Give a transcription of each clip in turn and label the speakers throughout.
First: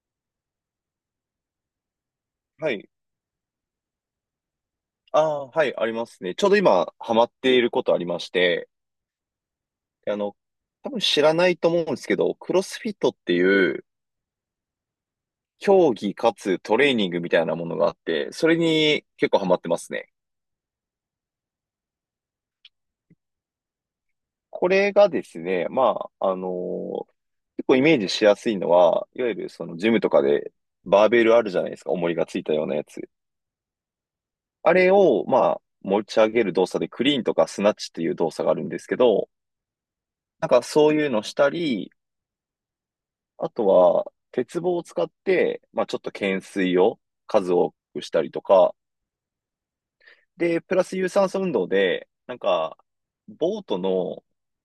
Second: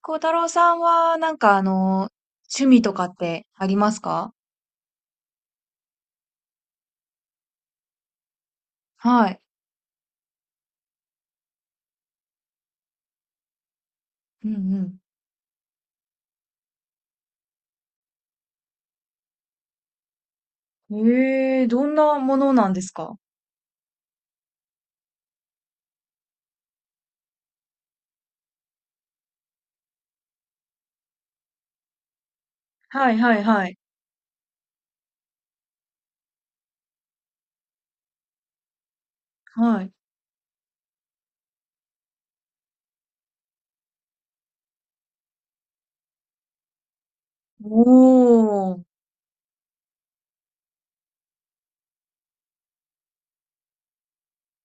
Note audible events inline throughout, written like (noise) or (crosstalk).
Speaker 1: 孝太郎さんは、趣
Speaker 2: は
Speaker 1: 味
Speaker 2: い。
Speaker 1: とかってありますか？
Speaker 2: ああ、はい、ありますね。ちょうど今、ハマっていることありまして、
Speaker 1: はい。
Speaker 2: あの、多分知らないと思うんですけど、クロスフィットっていう、
Speaker 1: うん
Speaker 2: 競技かつトレーニングみたいなものがあって、それに結構ハマってますね。
Speaker 1: うん。ええ、どんなものなんですか？
Speaker 2: これがですね、まあ、結構イメージしやすいのは、いわゆるそのジムとかで、バーベルあるじゃないですか、重りがついたようなやつ。
Speaker 1: はいはいはい。
Speaker 2: あれを、まあ、持ち上げる動作で、クリーンとかスナッチっていう動作があるんですけど、
Speaker 1: はい。
Speaker 2: なんかそういうのしたり、あとは、鉄棒を使って、まあ、ちょっと懸垂を数多くしたりと
Speaker 1: お
Speaker 2: か、
Speaker 1: ー。
Speaker 2: で、プラス有酸素運動で、なんか、ボートの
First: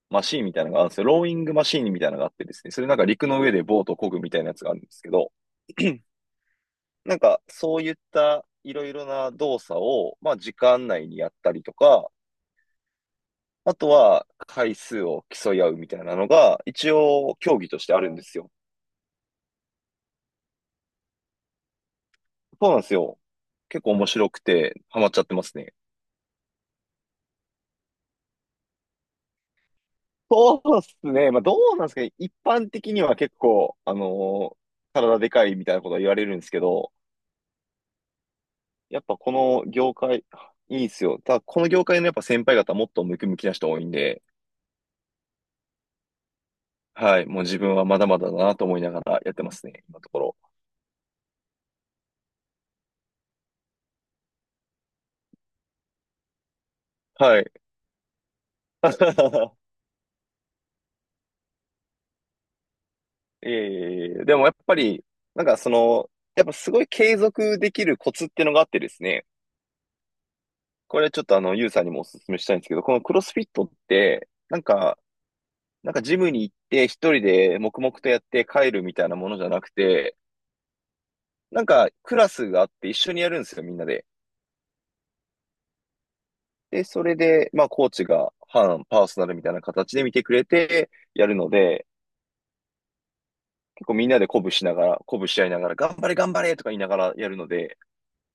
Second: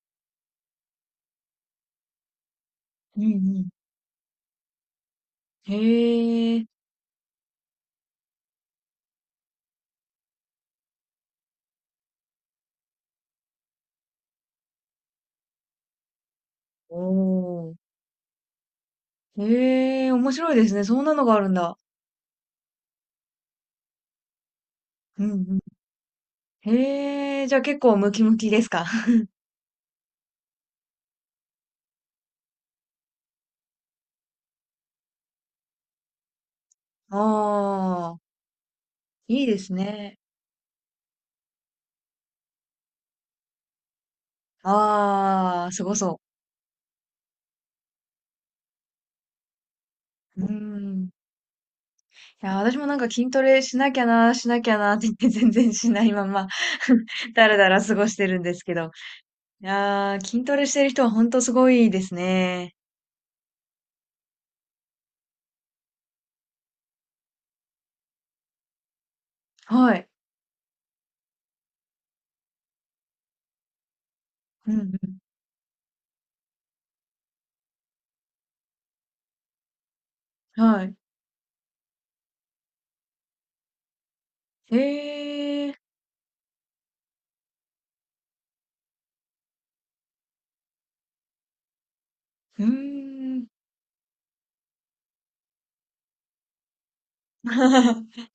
Speaker 2: マシーンみたいなのがあるんですよ。ローイングマシーンみたいなのがあってですね、それなんか
Speaker 1: う
Speaker 2: 陸の上
Speaker 1: ん
Speaker 2: で
Speaker 1: う
Speaker 2: ボートを漕ぐみたいなやつがあるんですけど、
Speaker 1: ん。
Speaker 2: (clears throat)
Speaker 1: へえ。
Speaker 2: なんか、そういったいろいろな動作を、まあ、時間内にやったりとか、あとは回数を競い合うみたいなのが、一
Speaker 1: お
Speaker 2: 応競技とし
Speaker 1: ー。
Speaker 2: てあるんですよ。
Speaker 1: へえ、面白いですね。そんなのがあるんだ。
Speaker 2: そうなんですよ。結構面白くて、ハマっちゃ
Speaker 1: う
Speaker 2: っ
Speaker 1: ん
Speaker 2: てます
Speaker 1: う
Speaker 2: ね。
Speaker 1: ん。へえ、じゃあ結構ムキムキですか？ (laughs)
Speaker 2: そうっすね。まあ、どうなんですかね。一般的には結構、体でかいみたいなことは言われるんですけど、
Speaker 1: ああ、
Speaker 2: やっぱこ
Speaker 1: いいで
Speaker 2: の
Speaker 1: す
Speaker 2: 業
Speaker 1: ね。
Speaker 2: 界、いいっすよ。ただ、この業界のやっぱ先輩方もっとムキムキな人多いんで、
Speaker 1: ああ、すごそ
Speaker 2: はい。もう自分はまだまだだなと思いながらやってますね、今のところ。
Speaker 1: う。うん。いや、私もなんか筋トレしなきゃな、しなきゃなって言って (laughs) 全然しないまま (laughs)
Speaker 2: は
Speaker 1: だ
Speaker 2: い。
Speaker 1: らだら過ごしてるんですけど。い
Speaker 2: (laughs)
Speaker 1: やー、筋トレしてる人は本当すごいですね。
Speaker 2: いえいえいえ。でもやっぱり、なんかその、やっぱすごい継続できるコツっていうのがあってですね、
Speaker 1: はい。
Speaker 2: これちょっとユウさんにもお勧めしたいんですけど、このクロスフィットって、なん
Speaker 1: うん
Speaker 2: か、なんかジムに行って一人で黙々とやって帰るみたいなものじゃなくて、
Speaker 1: うん。はい。
Speaker 2: なんかクラスがあって一緒にやるんですよ、みんなで。
Speaker 1: えー、
Speaker 2: で、それで、まあコーチが半パーソナルみたいな形で見てくれてやるので、
Speaker 1: うーん。
Speaker 2: 結構みんなで鼓舞しながら、鼓舞し合いながら、頑張れ頑張れとか言いながらやるので、
Speaker 1: (laughs)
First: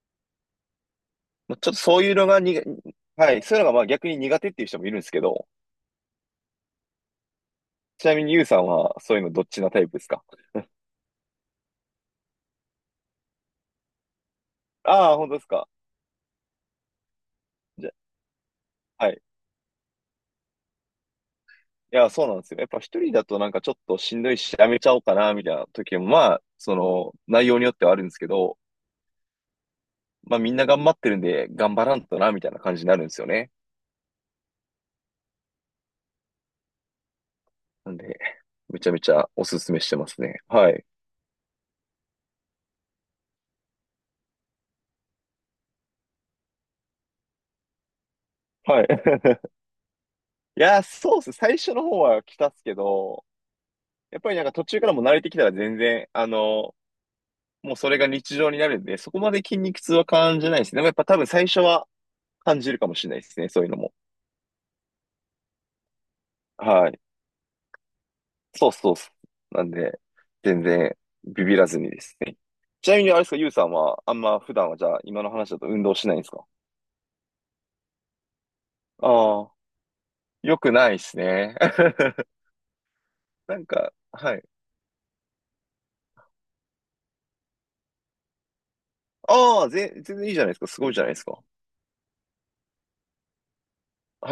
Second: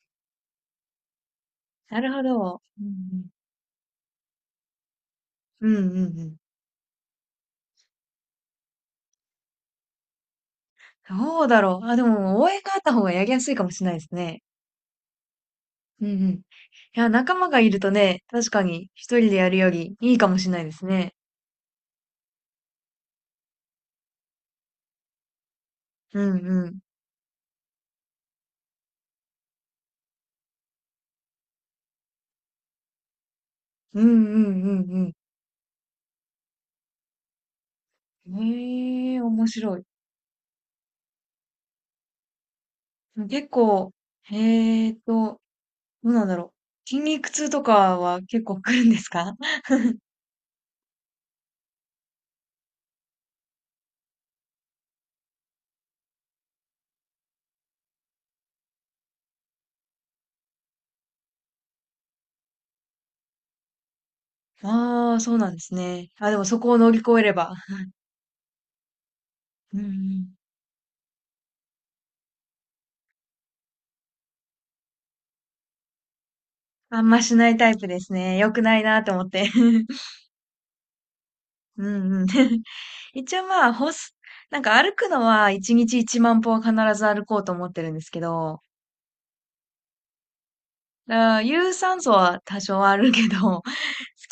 Speaker 2: まあちょっと
Speaker 1: な
Speaker 2: そう
Speaker 1: る
Speaker 2: いう
Speaker 1: ほ
Speaker 2: のがに
Speaker 1: ど。
Speaker 2: が、
Speaker 1: うん
Speaker 2: はい、そういうのがまあ逆に苦手っていう人もいるんですけど、
Speaker 1: うん。うんうんうん。
Speaker 2: ちなみにユウさんはそういうのどっちなタイプですか？
Speaker 1: どうだろう。あ、でも応援があった方がやりやすいかもしれないですね。
Speaker 2: (laughs) ああ、本当ですか？
Speaker 1: うんうん。いや、仲間がいる
Speaker 2: じ
Speaker 1: と
Speaker 2: ゃ、
Speaker 1: ね、確かに
Speaker 2: は
Speaker 1: 一
Speaker 2: い。
Speaker 1: 人でやるよりいいかもしれないですね。
Speaker 2: いや、そうなんですよね。やっぱ一人だとなんかちょっとしんどいし、やめちゃおうかな、みたいな時も、
Speaker 1: う
Speaker 2: まあ、
Speaker 1: んう
Speaker 2: そ
Speaker 1: ん。
Speaker 2: の、内容によってはあるんですけど、まあみんな頑張ってるんで、頑張らんとな、みたいな感じになるんですよね。
Speaker 1: うんうんうんうん。
Speaker 2: なんで、めちゃめち
Speaker 1: ええ、
Speaker 2: ゃお
Speaker 1: 面
Speaker 2: すす
Speaker 1: 白
Speaker 2: め
Speaker 1: い。
Speaker 2: してますね。はい。
Speaker 1: 結構、えーと、どうなんだろう。筋肉痛とかは結構来
Speaker 2: は
Speaker 1: る
Speaker 2: い。
Speaker 1: んですか？
Speaker 2: (laughs) いや、そうっす。最初の方は来たっすけど、やっぱりなんか途中からも慣れてきたら全然、あの、もうそれが日常になるんで、そこまで筋肉痛は感じないですね。でもやっぱ多分最初は感じるかもしれないですね。そういうのも。
Speaker 1: (laughs) ああ、そうなんですね。あ、でもそこを
Speaker 2: は
Speaker 1: 乗り
Speaker 2: い。
Speaker 1: 越えれば。
Speaker 2: そうそうそう。なん
Speaker 1: うんう
Speaker 2: で、
Speaker 1: ん。
Speaker 2: 全然ビビらずにですね。ちなみにあれですか、ゆうさんは、あんま普段はじゃあ、今の話だと運動しないんですか？
Speaker 1: あんましないタイプですね。良くないなと思っ
Speaker 2: あ
Speaker 1: て。
Speaker 2: あ、
Speaker 1: (laughs)
Speaker 2: よくないですね。
Speaker 1: うんうん。
Speaker 2: (laughs)
Speaker 1: (laughs) 一応
Speaker 2: な
Speaker 1: ま
Speaker 2: ん
Speaker 1: あ、ほ
Speaker 2: か、
Speaker 1: す、
Speaker 2: はい。
Speaker 1: なんか歩くのは1日1万歩は必ず歩こうと思ってるんですけど、
Speaker 2: ああ、全然いいじゃないですか。すごいじゃない
Speaker 1: だ
Speaker 2: で
Speaker 1: か
Speaker 2: すか。
Speaker 1: ら有酸素は多少はあるけど、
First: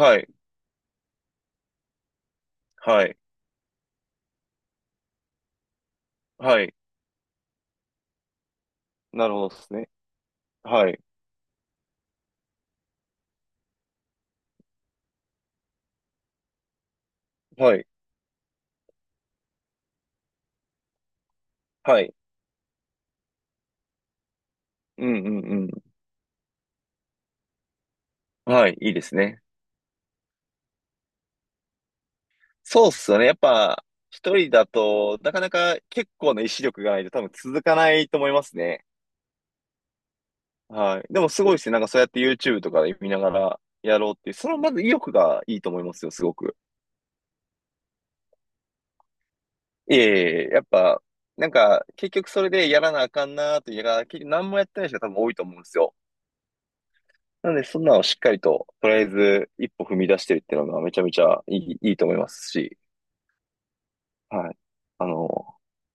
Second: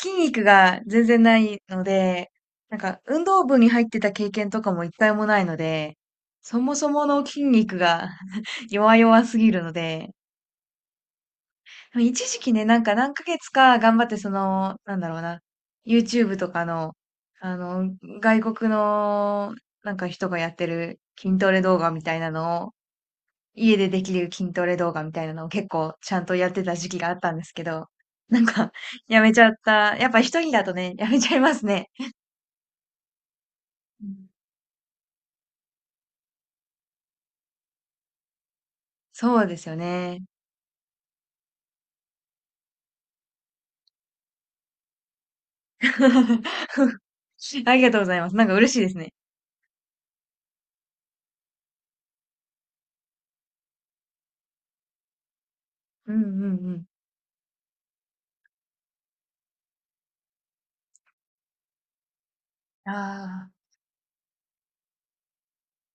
Speaker 1: 筋
Speaker 2: い、
Speaker 1: 肉が全然ないので、なんか
Speaker 2: はい、
Speaker 1: 運動部に入ってた経験とかも一回もないので、そ
Speaker 2: はい。
Speaker 1: もそもの筋肉が (laughs) 弱々
Speaker 2: なる
Speaker 1: す
Speaker 2: ほど
Speaker 1: ぎ
Speaker 2: で
Speaker 1: るの
Speaker 2: すね。
Speaker 1: で、
Speaker 2: はい、
Speaker 1: でも一時期ね、なんか何ヶ月か頑張ってその、なんだろうな、YouTube とかの、あ
Speaker 2: はい、
Speaker 1: の、外国のなんか人がやってる筋トレ動画
Speaker 2: は
Speaker 1: み
Speaker 2: い。
Speaker 1: たいなのを、家でできる筋トレ動画
Speaker 2: う
Speaker 1: み
Speaker 2: ん
Speaker 1: たいなのを
Speaker 2: う
Speaker 1: 結
Speaker 2: ん
Speaker 1: 構ちゃんとやってた時期があったんですけど、なん
Speaker 2: うん。は
Speaker 1: か
Speaker 2: い、いいで
Speaker 1: (laughs)、
Speaker 2: す
Speaker 1: やめち
Speaker 2: ね。
Speaker 1: ゃった。やっぱ一人だとね、やめちゃいますね。
Speaker 2: そうっすよね。やっぱ、
Speaker 1: うん、
Speaker 2: 一人だと、なかなか結構な意志力がないと多分続かないと思いますね。
Speaker 1: そうですよね。
Speaker 2: はい。でもすごいですね。なんかそうやって YouTube とかで見ながらやろうっていう、そのまず意欲がいいと思いますよ、すごく。
Speaker 1: (laughs) ありがとうございます。なんか嬉しいですね。
Speaker 2: いえいえ、やっぱ、なんか結局それでやらなあかんなーというか結局何もやってない人が多分多いと思うんですよ。
Speaker 1: うんうんうん。
Speaker 2: なので、そんなのをしっかりと、とりあえず一歩踏み出してるっていうのがめちゃめちゃいいと思いますし、
Speaker 1: ああ、
Speaker 2: はい。あの、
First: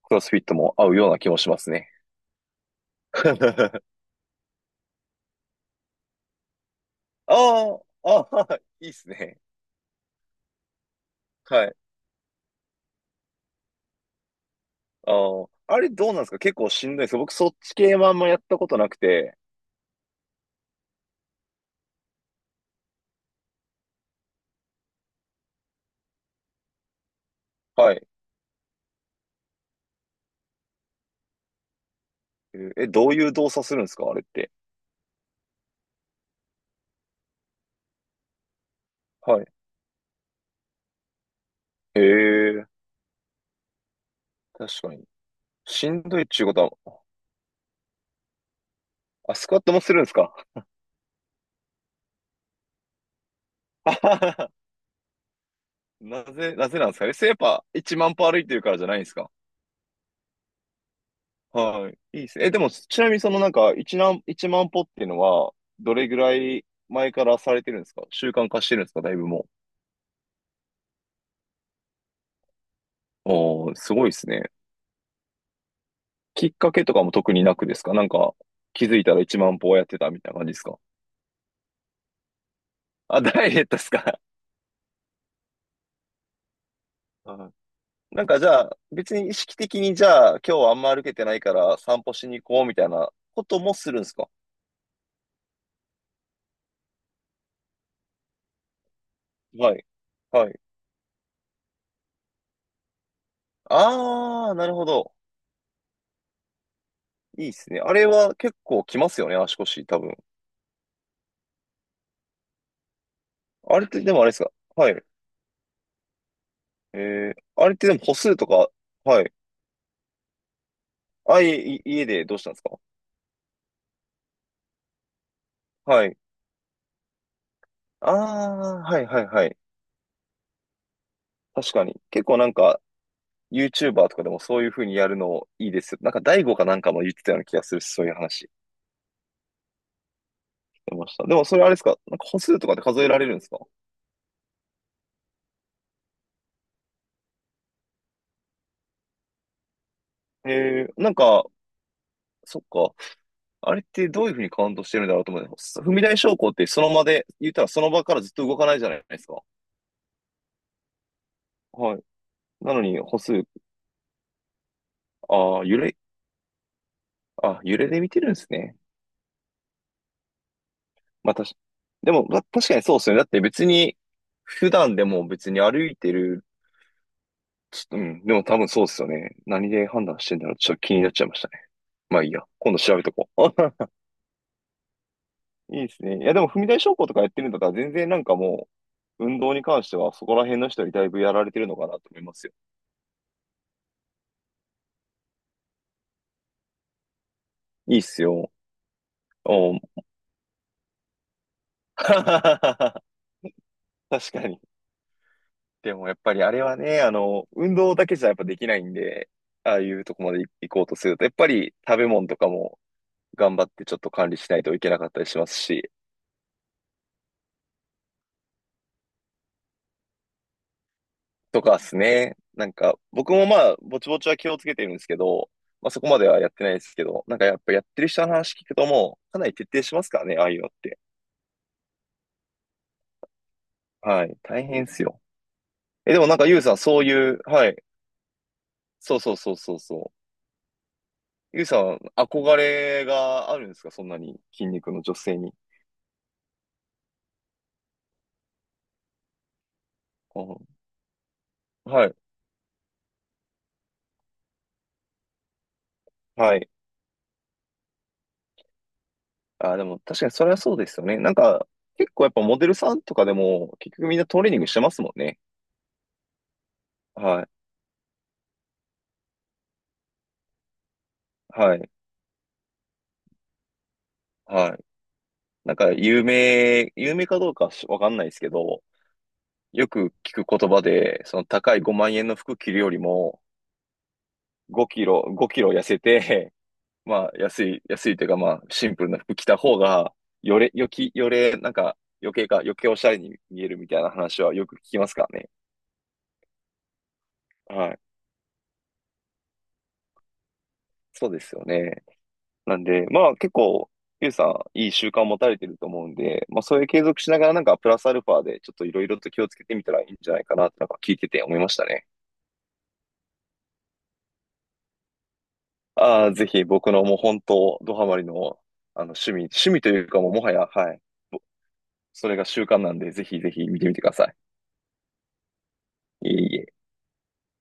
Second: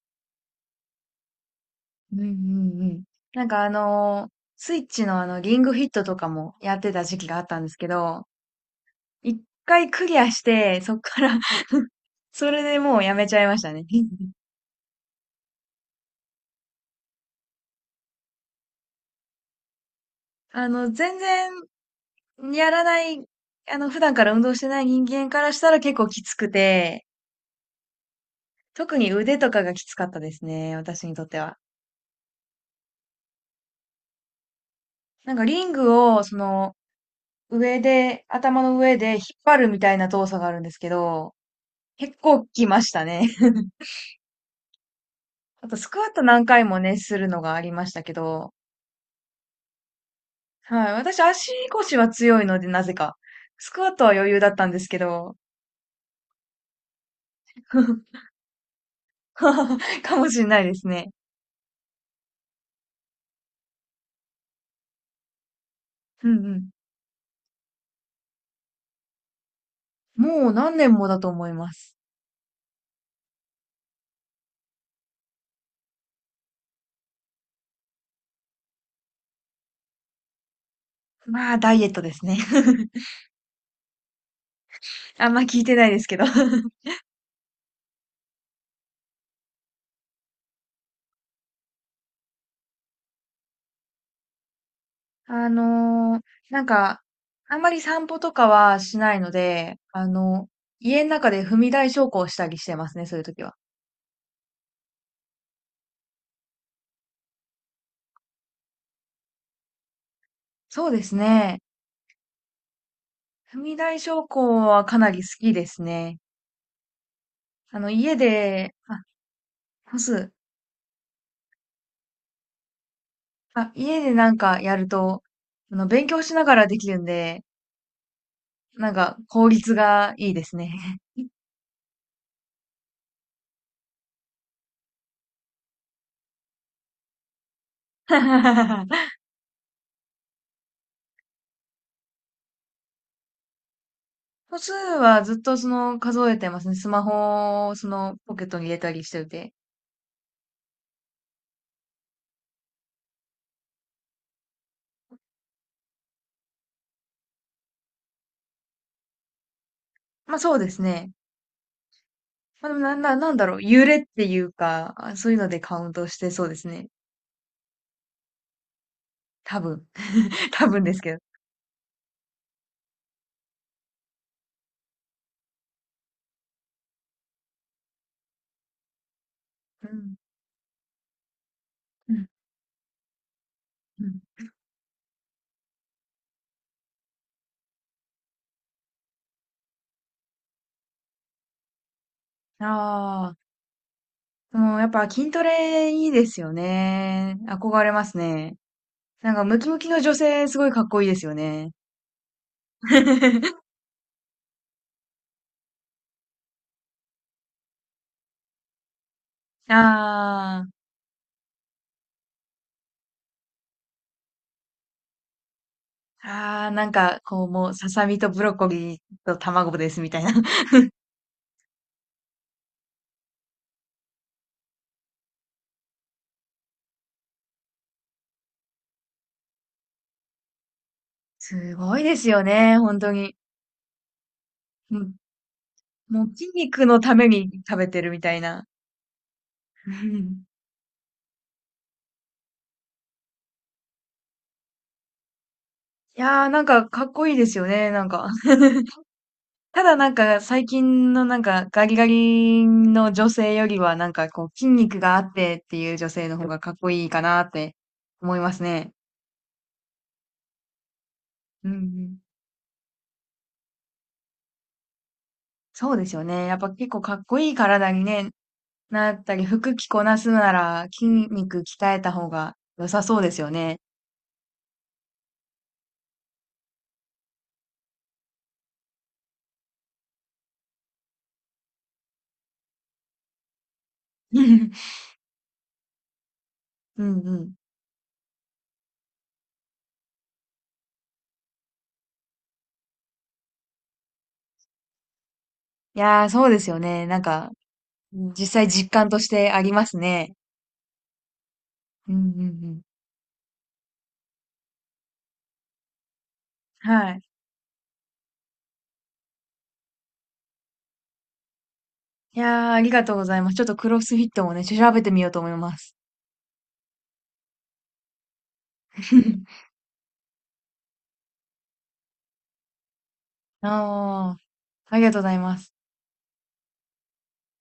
Speaker 2: クロスフィットも合うような気もしますね。
Speaker 1: うんうんうん。なんかあ
Speaker 2: (laughs)
Speaker 1: のースイッチのリングフィットとかもやってた時期
Speaker 2: あ
Speaker 1: があったんですけ
Speaker 2: あ、
Speaker 1: ど、
Speaker 2: ああ、いいっすね。
Speaker 1: 一回クリアして、そっから
Speaker 2: はい。
Speaker 1: (laughs) それでもうやめちゃいましたね。(laughs)
Speaker 2: ああ、あれどうなんですか？結構しんどいです？僕そっち系もあんまやったことなくて、
Speaker 1: あの、全然やらない、あの、普段から運動してない人間からしたら結構きつくて、
Speaker 2: はい。
Speaker 1: 特に腕とかがきつかったですね、私にとっては。
Speaker 2: えーえどういう動作するんですかあれって。
Speaker 1: なんかリングを、上で、頭の上で引っ
Speaker 2: はい。
Speaker 1: 張るみたいな動作があるんですけど、
Speaker 2: え
Speaker 1: 結構き
Speaker 2: え、
Speaker 1: ましたね。(laughs)
Speaker 2: 確かに。
Speaker 1: あと、ス
Speaker 2: し
Speaker 1: ク
Speaker 2: ん
Speaker 1: ワッ
Speaker 2: ど
Speaker 1: ト
Speaker 2: いっち
Speaker 1: 何
Speaker 2: ゅうこ
Speaker 1: 回も
Speaker 2: と
Speaker 1: ね、
Speaker 2: は、
Speaker 1: するのがありましたけど、
Speaker 2: あ、スクワットもするんですか？
Speaker 1: はい。私、足腰は強いので、なぜか。スクワ
Speaker 2: あ
Speaker 1: ットは
Speaker 2: は
Speaker 1: 余裕だ
Speaker 2: は
Speaker 1: っ
Speaker 2: (laughs)
Speaker 1: たんですけど、
Speaker 2: なぜ、なぜなんですかね。やっぱ1万歩
Speaker 1: (laughs)
Speaker 2: 歩いてるからじゃないんですか？
Speaker 1: かもしれないですね。
Speaker 2: はい。いいですね。え、でも、ちなみにそのなんか、1万、一万歩っていうのは、どれぐ
Speaker 1: う
Speaker 2: ら
Speaker 1: んう
Speaker 2: い
Speaker 1: ん。
Speaker 2: 前からされてるんですか？習慣化してるんですか？だいぶも
Speaker 1: もう何年もだと思います。
Speaker 2: う。おー、すごいですね。きっかけとかも特になくですか？なんか、気づいたら1万歩をやってたみたいな感じですか？
Speaker 1: まあ、ダイエットですね。(laughs)
Speaker 2: あ、ダイエットですか？
Speaker 1: あんま聞いてないですけど。
Speaker 2: はい (laughs) なんかじゃあ、別に意識的にじゃあ、今日はあんま歩けてないから散歩しに行こうみたいなこともするんですか？
Speaker 1: あのーなんか、あんまり散歩とかはしないの
Speaker 2: は
Speaker 1: で、
Speaker 2: い。はい。
Speaker 1: 家の中で踏み台昇降したりしてますね、そういう時は。
Speaker 2: あー、なるほど。いいっすね。あれは結構きますよね、足腰、多分。
Speaker 1: そうですね。踏み
Speaker 2: あれっ
Speaker 1: 台
Speaker 2: て、でもあ
Speaker 1: 昇
Speaker 2: れですか？
Speaker 1: 降は
Speaker 2: は
Speaker 1: か
Speaker 2: い。
Speaker 1: なり好きですね。
Speaker 2: えー、あれっ
Speaker 1: あ
Speaker 2: て
Speaker 1: の、
Speaker 2: でも
Speaker 1: 家
Speaker 2: 歩数とか、
Speaker 1: で、あ、
Speaker 2: はい。
Speaker 1: 干す。
Speaker 2: 家でどうしたんですか？
Speaker 1: あ、家でなんかやると、
Speaker 2: は
Speaker 1: 勉
Speaker 2: い。
Speaker 1: 強しながらできるんで、
Speaker 2: あー、
Speaker 1: なん
Speaker 2: はい
Speaker 1: か
Speaker 2: はいは
Speaker 1: 効
Speaker 2: い。
Speaker 1: 率がいいですね。
Speaker 2: 確かに。結構なんか、YouTuber とかでもそういう風にやるのいいですよ。なんか、大悟かなんかも言ってたような気がする、そういう話。
Speaker 1: (laughs)
Speaker 2: 出ました。でもそれあれですか？なんか歩数とかで数えられるんですか？
Speaker 1: 歩数はずっとその数えてますね。スマホをそのポケットに入れたりしてて。
Speaker 2: へえー、なんか、そっか。あれってどういうふうにカウントしてるんだろうと思う。踏み台昇降ってその場で、言ったらその場からずっと動かないじゃないですか。
Speaker 1: まあそうですね。
Speaker 2: はい。
Speaker 1: まあ、で
Speaker 2: な
Speaker 1: も
Speaker 2: の
Speaker 1: な、
Speaker 2: に
Speaker 1: な、
Speaker 2: 歩
Speaker 1: なんだ
Speaker 2: 数、
Speaker 1: ろう、揺れっていうか、あそういうので
Speaker 2: ああ、
Speaker 1: カ
Speaker 2: 揺
Speaker 1: ウン
Speaker 2: れ、
Speaker 1: トしてそうですね。
Speaker 2: あ、揺れで見てるんですね。
Speaker 1: 多分。(laughs) 多分ですけど。
Speaker 2: まあ、でも、確かにそうですよね。だって別に、普段でも別に歩いてる、ちょっと、うん、でも多分そうですよね。何
Speaker 1: う
Speaker 2: で判
Speaker 1: ん。
Speaker 2: 断してんだろう。ちょっと気になっちゃいましたね。
Speaker 1: う
Speaker 2: まあ
Speaker 1: ん。
Speaker 2: いいや。今度調べとこう。
Speaker 1: うん。
Speaker 2: いいですね。いや、でも、踏み台昇降とかやってるんだったら、全然なんかもう、運動に関しては、そこら辺の人にだいぶやられてるのかなと思いますよ。
Speaker 1: ああ、もうやっぱ筋トレいいですよね。憧れ
Speaker 2: いいっ
Speaker 1: ます
Speaker 2: すよ。
Speaker 1: ね。なんかムキ
Speaker 2: お
Speaker 1: ムキの女性すごいかっこいいですよね。
Speaker 2: (laughs) 確
Speaker 1: (laughs)
Speaker 2: かに。でも、やっぱりあれはね、あの、運動だけじゃやっぱできないんで、ああいうとこまで
Speaker 1: あ
Speaker 2: 行こうとすると、やっぱり食べ物とかも頑張ってちょっと管理しないといけなかったりしますし、
Speaker 1: あ、ああ、なんかこうもうささみとブロッコリーと卵ですみたいな。(laughs)
Speaker 2: とかですね。なんか、僕もまあ、ぼちぼちは気をつけてるんですけど、まあそこまではやってないですけど、なんかやっぱやってる人の話聞くともう、かなり徹底しますからね、ああいうのって。
Speaker 1: すごいですよね、本当に。
Speaker 2: はい。大変で
Speaker 1: う
Speaker 2: す
Speaker 1: ん
Speaker 2: よ。え、で
Speaker 1: も
Speaker 2: も
Speaker 1: う
Speaker 2: なんか
Speaker 1: 筋
Speaker 2: ゆうさん、
Speaker 1: 肉の
Speaker 2: そう
Speaker 1: ため
Speaker 2: いう、
Speaker 1: に
Speaker 2: はい。
Speaker 1: 食べてるみたいな。
Speaker 2: そうそうそうそう
Speaker 1: う
Speaker 2: そ
Speaker 1: ん
Speaker 2: う。ゆうさん、憧れがあるんですか？そんなに筋肉の女性に。
Speaker 1: いやー、なんかかっこいいですよね、なんか。(laughs) ただなんか
Speaker 2: う
Speaker 1: 最
Speaker 2: ん
Speaker 1: 近のなんかガリガ
Speaker 2: はい。
Speaker 1: リの女性よりはなんかこう筋肉があってっていう女性の方
Speaker 2: は
Speaker 1: が
Speaker 2: い。
Speaker 1: かっこいいかなって思いますね。
Speaker 2: あ、でも確かにそれはそうですよね。なんか、
Speaker 1: うんう
Speaker 2: 結
Speaker 1: ん。
Speaker 2: 構やっぱモデルさんとかでも、結局みんなトレーニングしてますもんね。
Speaker 1: そうですよね。やっぱ結構かっこ
Speaker 2: はい。
Speaker 1: いい体にね、なったり服着こなすなら筋肉
Speaker 2: はい。
Speaker 1: 鍛えた方が良さそうですよね。
Speaker 2: はい。なんか有名かどうかしわかんないですけど、よく聞く言葉で、その高い5万円の服着るよりも、
Speaker 1: (laughs) うん
Speaker 2: 5キロ痩せて、(laughs)
Speaker 1: う
Speaker 2: まあ
Speaker 1: ん。
Speaker 2: 安いというかまあシンプルな服着た方が、よれ、よき、よれ、なんか余計おしゃれに見えるみたいな話はよく聞きますからね。
Speaker 1: いやー、そうですよね。なんか
Speaker 2: はい。
Speaker 1: 実際実感としてありますね。
Speaker 2: そうですよね。
Speaker 1: うんうんう
Speaker 2: な
Speaker 1: ん。
Speaker 2: んで、まあ結構、ゆうさん、いい習慣を持たれてると思うんで、まあそういう継
Speaker 1: は
Speaker 2: 続
Speaker 1: い。
Speaker 2: しながらなんかプラスアルファでちょっといろいろと気をつけてみたらいいんじゃないかなってなんか聞いてて思いましたね。
Speaker 1: いやー、ありがとうございます。ちょっとクロスフィットもね、調べてみようと思います。
Speaker 2: ああ、ぜひ僕のもう本当、ドハマりの、あの、趣
Speaker 1: (laughs)
Speaker 2: 味というかもうもはや、はい。ぼそれが習慣なんで、ぜひぜひ見てみてください。
Speaker 1: ああ、ありがとうございます。
Speaker 2: いえいえ。